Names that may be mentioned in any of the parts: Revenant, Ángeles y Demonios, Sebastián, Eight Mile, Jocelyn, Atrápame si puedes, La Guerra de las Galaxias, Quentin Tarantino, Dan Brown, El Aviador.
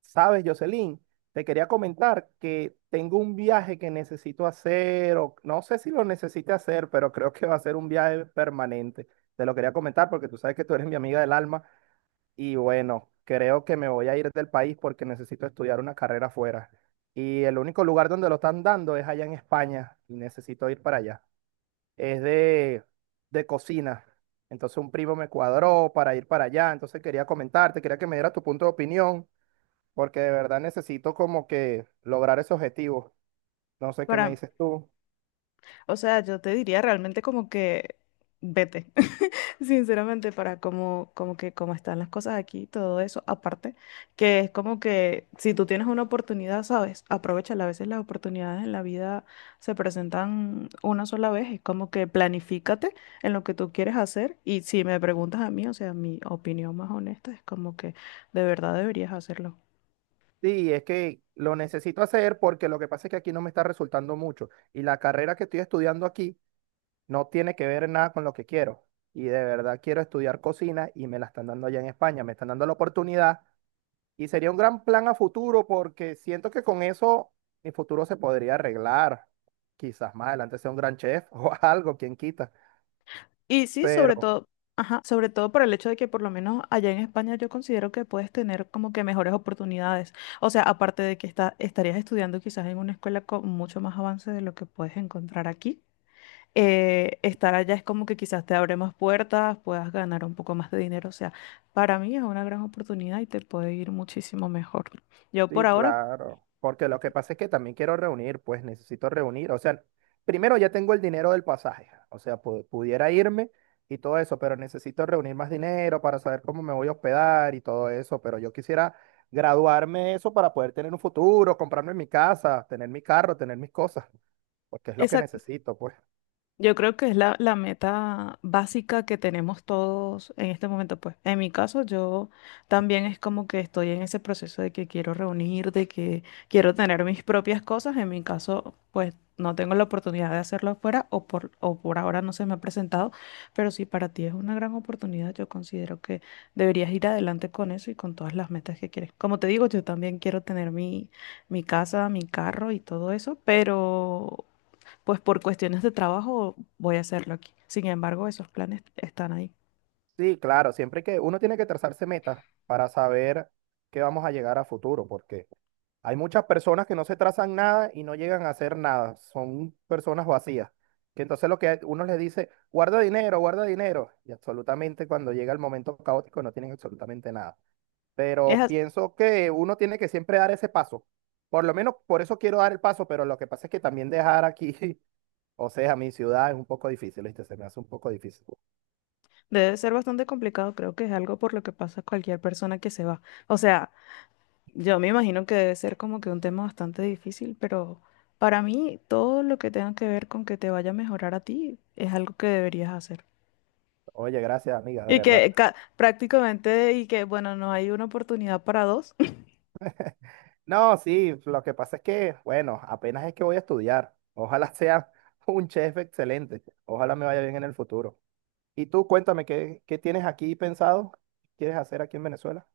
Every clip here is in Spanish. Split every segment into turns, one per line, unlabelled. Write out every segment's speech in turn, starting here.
Sabes, Jocelyn, te quería comentar que tengo un viaje que necesito hacer, o no sé si lo necesite hacer, pero creo que va a ser un viaje permanente. Te lo quería comentar porque tú sabes que tú eres mi amiga del alma y bueno, creo que me voy a ir del país porque necesito estudiar una carrera afuera. Y el único lugar donde lo están dando es allá en España y necesito ir para allá. Es de, de cocina. Entonces un primo me cuadró para ir para allá, entonces quería comentarte, quería que me diera tu punto de opinión porque de verdad necesito como que lograr ese objetivo. No sé qué me
Para,
dices tú.
o sea, yo te diría realmente como que vete, sinceramente, para como como que cómo están las cosas aquí, todo eso, aparte, que es como que si tú tienes una oportunidad, sabes, aprovechala. A veces las oportunidades en la vida se presentan una sola vez, es como que planifícate en lo que tú quieres hacer y si me preguntas a mí, o sea, mi opinión más honesta es como que de verdad deberías hacerlo.
Sí, es que lo necesito hacer porque lo que pasa es que aquí no me está resultando mucho y la carrera que estoy estudiando aquí no tiene que ver nada con lo que quiero. Y de verdad quiero estudiar cocina y me la están dando allá en España, me están dando la oportunidad y sería un gran plan a futuro porque siento que con eso mi futuro se podría arreglar. Quizás más adelante sea un gran chef o algo, quien quita.
Y sí, sobre
Pero
todo, ajá, sobre todo por el hecho de que por lo menos allá en España yo considero que puedes tener como que mejores oportunidades. O sea, aparte de que está, estarías estudiando quizás en una escuela con mucho más avance de lo que puedes encontrar aquí. Estar allá es como que quizás te abre más puertas, puedas ganar un poco más de dinero. O sea, para mí es una gran oportunidad y te puede ir muchísimo mejor. Yo por
sí,
ahora,
claro, porque lo que pasa es que también quiero reunir, pues necesito reunir, o sea, primero ya tengo el dinero del pasaje, o sea, pudiera irme y todo eso, pero necesito reunir más dinero para saber cómo me voy a hospedar y todo eso, pero yo quisiera graduarme eso para poder tener un futuro, comprarme mi casa, tener mi carro, tener mis cosas, porque es lo que necesito, pues.
yo creo que es la meta básica que tenemos todos en este momento, pues. En mi caso, yo también es como que estoy en ese proceso de que quiero reunir, de que quiero tener mis propias cosas. En mi caso, pues no tengo la oportunidad de hacerlo afuera o por ahora no se me ha presentado, pero si para ti es una gran oportunidad, yo considero que deberías ir adelante con eso y con todas las metas que quieres. Como te digo, yo también quiero tener mi casa, mi carro y todo eso, pero pues por cuestiones de trabajo voy a hacerlo aquí. Sin embargo, esos planes están ahí.
Sí, claro, siempre que uno tiene que trazarse metas para saber que vamos a llegar a futuro, porque hay muchas personas que no se trazan nada y no llegan a hacer nada. Son personas vacías. Que entonces lo que uno les dice, guarda dinero, guarda dinero. Y absolutamente cuando llega el momento caótico no tienen absolutamente nada.
Es,
Pero
as-
pienso que uno tiene que siempre dar ese paso. Por lo menos por eso quiero dar el paso, pero lo que pasa es que también dejar aquí, o sea, mi ciudad es un poco difícil, ¿viste? Se me hace un poco difícil.
Debe ser bastante complicado, creo que es algo por lo que pasa cualquier persona que se va. O sea, yo me imagino que debe ser como que un tema bastante difícil, pero para mí todo lo que tenga que ver con que te vaya a mejorar a ti es algo que deberías hacer.
Oye, gracias, amiga, de
Y
verdad.
que prácticamente, y que bueno, no hay una oportunidad para dos.
No, sí, lo que pasa es que, bueno, apenas es que voy a estudiar. Ojalá sea un chef excelente. Ojalá me vaya bien en el futuro. Y tú, cuéntame, ¿qué tienes aquí pensado? ¿Quieres hacer aquí en Venezuela?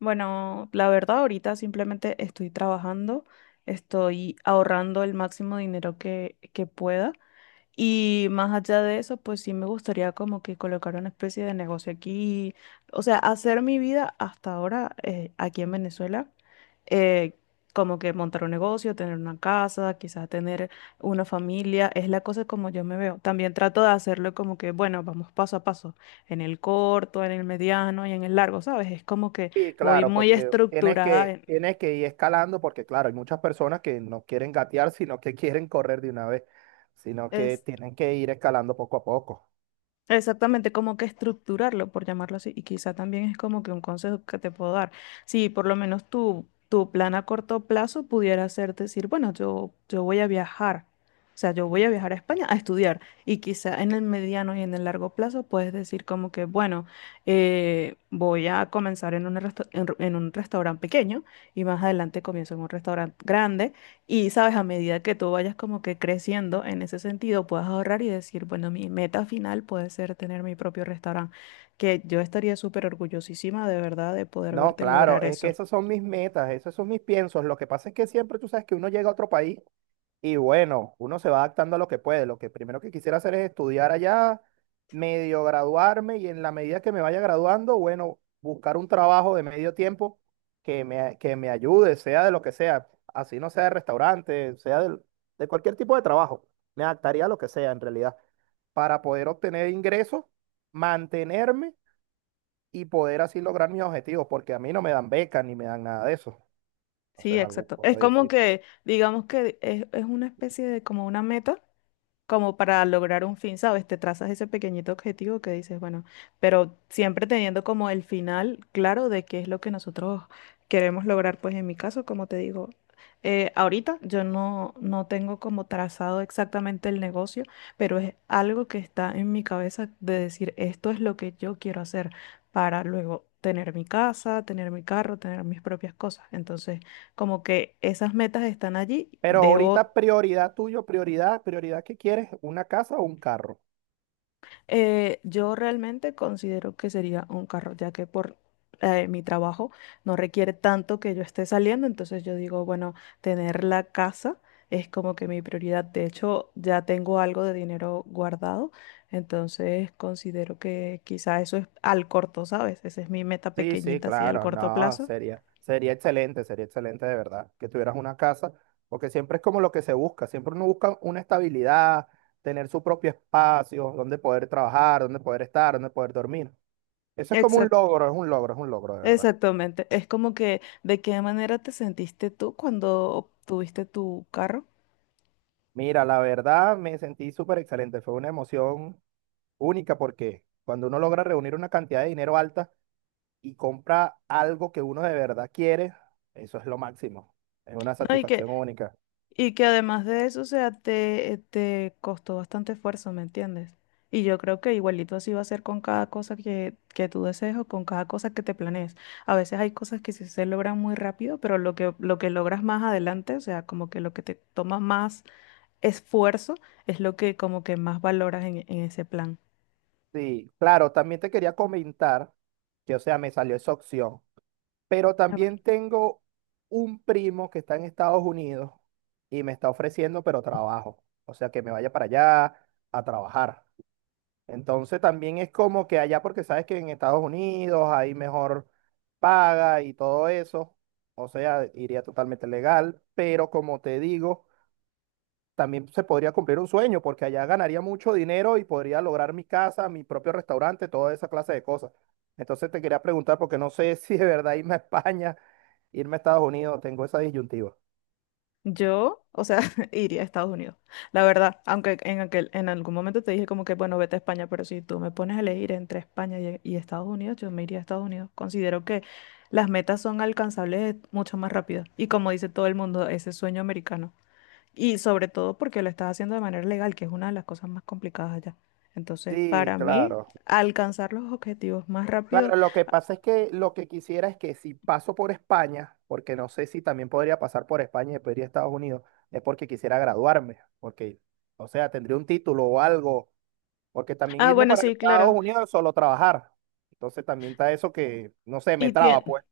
Bueno, la verdad, ahorita simplemente estoy trabajando, estoy ahorrando el máximo dinero que pueda y más allá de eso, pues sí me gustaría como que colocar una especie de negocio aquí, o sea, hacer mi vida hasta ahora aquí en Venezuela, eh, como que montar un negocio, tener una casa, quizás tener una familia, es la cosa como yo me veo. También trato de hacerlo como que, bueno, vamos paso a paso, en el corto, en el mediano y en el largo, ¿sabes? Es como que
Sí,
voy
claro,
muy
porque tienes
estructurada
que,
en...
tienes que ir escalando, porque claro, hay muchas personas que no quieren gatear, sino que quieren correr de una vez, sino que
Es-
tienen que ir escalando poco a poco.
Exactamente, como que estructurarlo, por llamarlo así, y quizá también es como que un consejo que te puedo dar. Si por lo menos tu plan a corto plazo pudiera ser decir, bueno, yo voy a viajar, o sea, yo voy a viajar a España a estudiar, y quizá en el mediano y en el largo plazo puedes decir como que, bueno, voy a comenzar en en un restaurante pequeño y más adelante comienzo en un restaurante grande. Y sabes, a medida que tú vayas como que creciendo en ese sentido, puedas ahorrar y decir, bueno, mi meta final puede ser tener mi propio restaurante, que yo estaría súper orgullosísima de verdad de poder
No,
verte
claro,
lograr
es que
eso.
esas son mis metas, esos son mis piensos. Lo que pasa es que siempre tú sabes que uno llega a otro país y bueno, uno se va adaptando a lo que puede. Lo que primero que quisiera hacer es estudiar allá, medio graduarme y en la medida que me vaya graduando, bueno, buscar un trabajo de medio tiempo que me ayude, sea de lo que sea, así no sea de restaurante, cualquier tipo de trabajo. Me adaptaría a lo que sea en realidad, para poder obtener ingresos, mantenerme y poder así lograr mis objetivos, porque a mí no me dan becas ni me dan nada de eso.
Sí,
Entonces es algo un
exacto. Es
poco
como
difícil.
que, digamos que es una especie de como una meta como para lograr un fin, ¿sabes? Te trazas ese pequeñito objetivo que dices, bueno, pero siempre teniendo como el final claro de qué es lo que nosotros queremos lograr, pues en mi caso, como te digo, ahorita yo no, no tengo como trazado exactamente el negocio, pero es algo que está en mi cabeza de decir, esto es lo que yo quiero hacer para luego tener mi casa, tener mi carro, tener mis propias cosas. Entonces, como que esas metas están allí,
Pero
debo...
ahorita prioridad tuyo, prioridad ¿qué quieres? ¿Una casa o un carro?
Yo realmente considero que sería un carro, ya que por mi trabajo no requiere tanto que yo esté saliendo, entonces yo digo, bueno, tener la casa es como que mi prioridad. De hecho, ya tengo algo de dinero guardado, entonces considero que quizá eso es al corto, ¿sabes? Esa es mi meta
Sí, sí,
pequeñita, así al
claro,
corto
no,
plazo.
sería, sería excelente de verdad que tuvieras una casa, porque siempre es como lo que se busca, siempre uno busca una estabilidad, tener su propio espacio, donde poder trabajar, donde poder estar, donde poder dormir. Eso es como un
Exacto.
logro, es un logro, es un logro de verdad.
Exactamente. Es como que, ¿de qué manera te sentiste tú cuando obtuviste tu carro?
Mira, la verdad me sentí súper excelente, fue una emoción única porque cuando uno logra reunir una cantidad de dinero alta, y compra algo que uno de verdad quiere, eso es lo máximo. Es una
No, y que...
satisfacción única.
Y que además de eso, o sea, te costó bastante esfuerzo, ¿me entiendes? Y yo creo que igualito así va a ser con cada cosa que tú desees o con cada cosa que te planees. A veces hay cosas que sí se logran muy rápido, pero lo que logras más adelante, o sea, como que lo que te toma más esfuerzo es lo que como que más valoras en ese plan.
Sí, claro, también te quería comentar que, o sea, me salió esa opción, pero también tengo un primo que está en Estados Unidos y me está ofreciendo, pero trabajo, o sea, que me vaya para allá a trabajar. Entonces también es como que allá, porque sabes que en Estados Unidos hay mejor paga y todo eso, o sea, iría totalmente legal, pero como te digo, también se podría cumplir un sueño, porque allá ganaría mucho dinero y podría lograr mi casa, mi propio restaurante, toda esa clase de cosas. Entonces te quería preguntar, porque no sé si de verdad irme a España, irme a Estados Unidos, tengo esa disyuntiva.
Yo, o sea, iría a Estados Unidos, la verdad, aunque en algún momento te dije como que, bueno, vete a España, pero si tú me pones a elegir entre España y Estados Unidos, yo me iría a Estados Unidos. Considero que las metas son alcanzables mucho más rápido y como dice todo el mundo, ese sueño americano. Y sobre todo porque lo estás haciendo de manera legal, que es una de las cosas más complicadas allá. Entonces,
Sí,
para mí,
claro.
alcanzar los objetivos más rápido.
Claro, lo que pasa es que lo que quisiera es que si paso por España, porque no sé si también podría pasar por España y después ir a Estados Unidos, es porque quisiera graduarme, porque, o sea, tendría un título o algo. Porque también
Ah,
irme
bueno,
para
sí,
Estados
claro.
Unidos es solo trabajar. Entonces también está eso que, no sé, me
Y
traba,
tiene...
pues.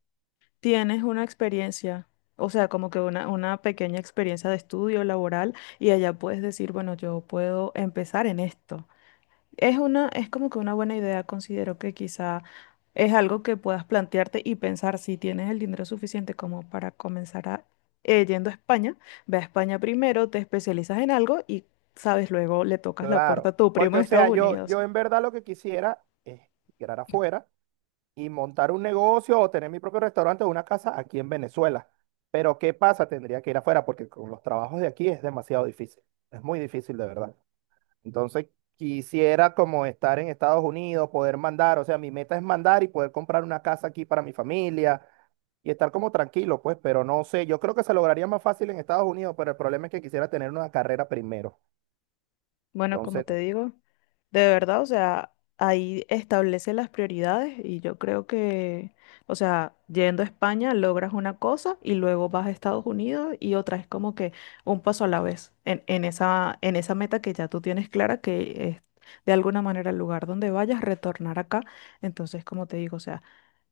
Tienes una experiencia, o sea, como que una pequeña experiencia de estudio laboral y allá puedes decir, bueno, yo puedo empezar en esto. Es una, es como que una buena idea, considero que quizá es algo que puedas plantearte y pensar si tienes el dinero suficiente como para comenzar a, yendo a España, ve a España primero, te especializas en algo y, sabes, luego le tocas la puerta
Claro.
a tu primo
Porque, o
en Estados
sea, yo,
Unidos.
yo en verdad lo que quisiera es migrar afuera y montar un negocio o tener mi propio restaurante o una casa aquí en Venezuela. Pero, ¿qué pasa? Tendría que ir afuera porque con los trabajos de aquí es demasiado difícil. Es muy difícil, de verdad. Entonces quisiera como estar en Estados Unidos, poder mandar, o sea, mi meta es mandar y poder comprar una casa aquí para mi familia y estar como tranquilo, pues, pero no sé, yo creo que se lograría más fácil en Estados Unidos, pero el problema es que quisiera tener una carrera primero.
Bueno, como
Entonces,
te digo, de verdad, o sea, ahí establece las prioridades y yo creo que, o sea, yendo a España logras una cosa y luego vas a Estados Unidos y otra es como que un paso a la vez en esa meta que ya tú tienes clara que es de alguna manera el lugar donde vayas, retornar acá. Entonces, como te digo, o sea,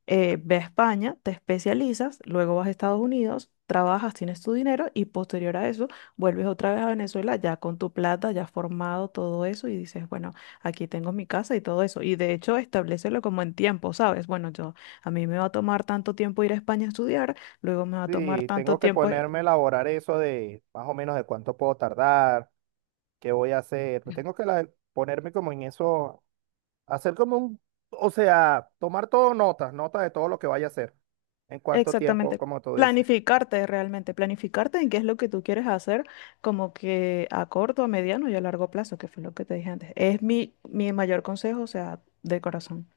ve a España, te especializas, luego vas a Estados Unidos, trabajas, tienes tu dinero y posterior a eso vuelves otra vez a Venezuela ya con tu plata, ya formado todo eso y dices, bueno, aquí tengo mi casa y todo eso. Y de hecho, establecelo como en tiempo, ¿sabes? Bueno, yo, a mí me va a tomar tanto tiempo ir a España a estudiar, luego me va a tomar
sí,
tanto
tengo que
tiempo...
ponerme a elaborar eso de más o menos de cuánto puedo tardar, qué voy a hacer, pues ponerme como en eso, hacer como un, o sea, tomar todo notas, notas de todo lo que vaya a hacer, en cuánto tiempo,
Exactamente.
como tú dices.
Planificarte realmente, planificarte en qué es lo que tú quieres hacer, como que a corto, a mediano y a largo plazo, que fue lo que te dije antes. Es mi mayor consejo, o sea, de corazón.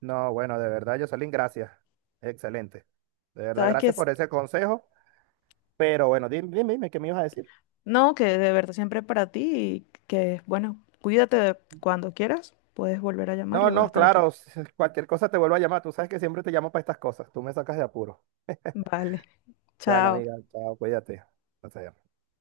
No, bueno, de verdad, Jocelyn, gracias. Excelente. De verdad,
Sabes que
gracias
es,
por ese consejo. Pero bueno, dime, ¿qué me ibas a decir?
no, que de verdad siempre para ti y que, bueno, cuídate cuando quieras, puedes volver a llamar,
No,
yo voy a
no,
estar aquí.
claro, cualquier cosa te vuelvo a llamar. Tú sabes que siempre te llamo para estas cosas. Tú me sacas de apuro.
Vale,
Dale, amiga,
chao.
chao, cuídate. Hasta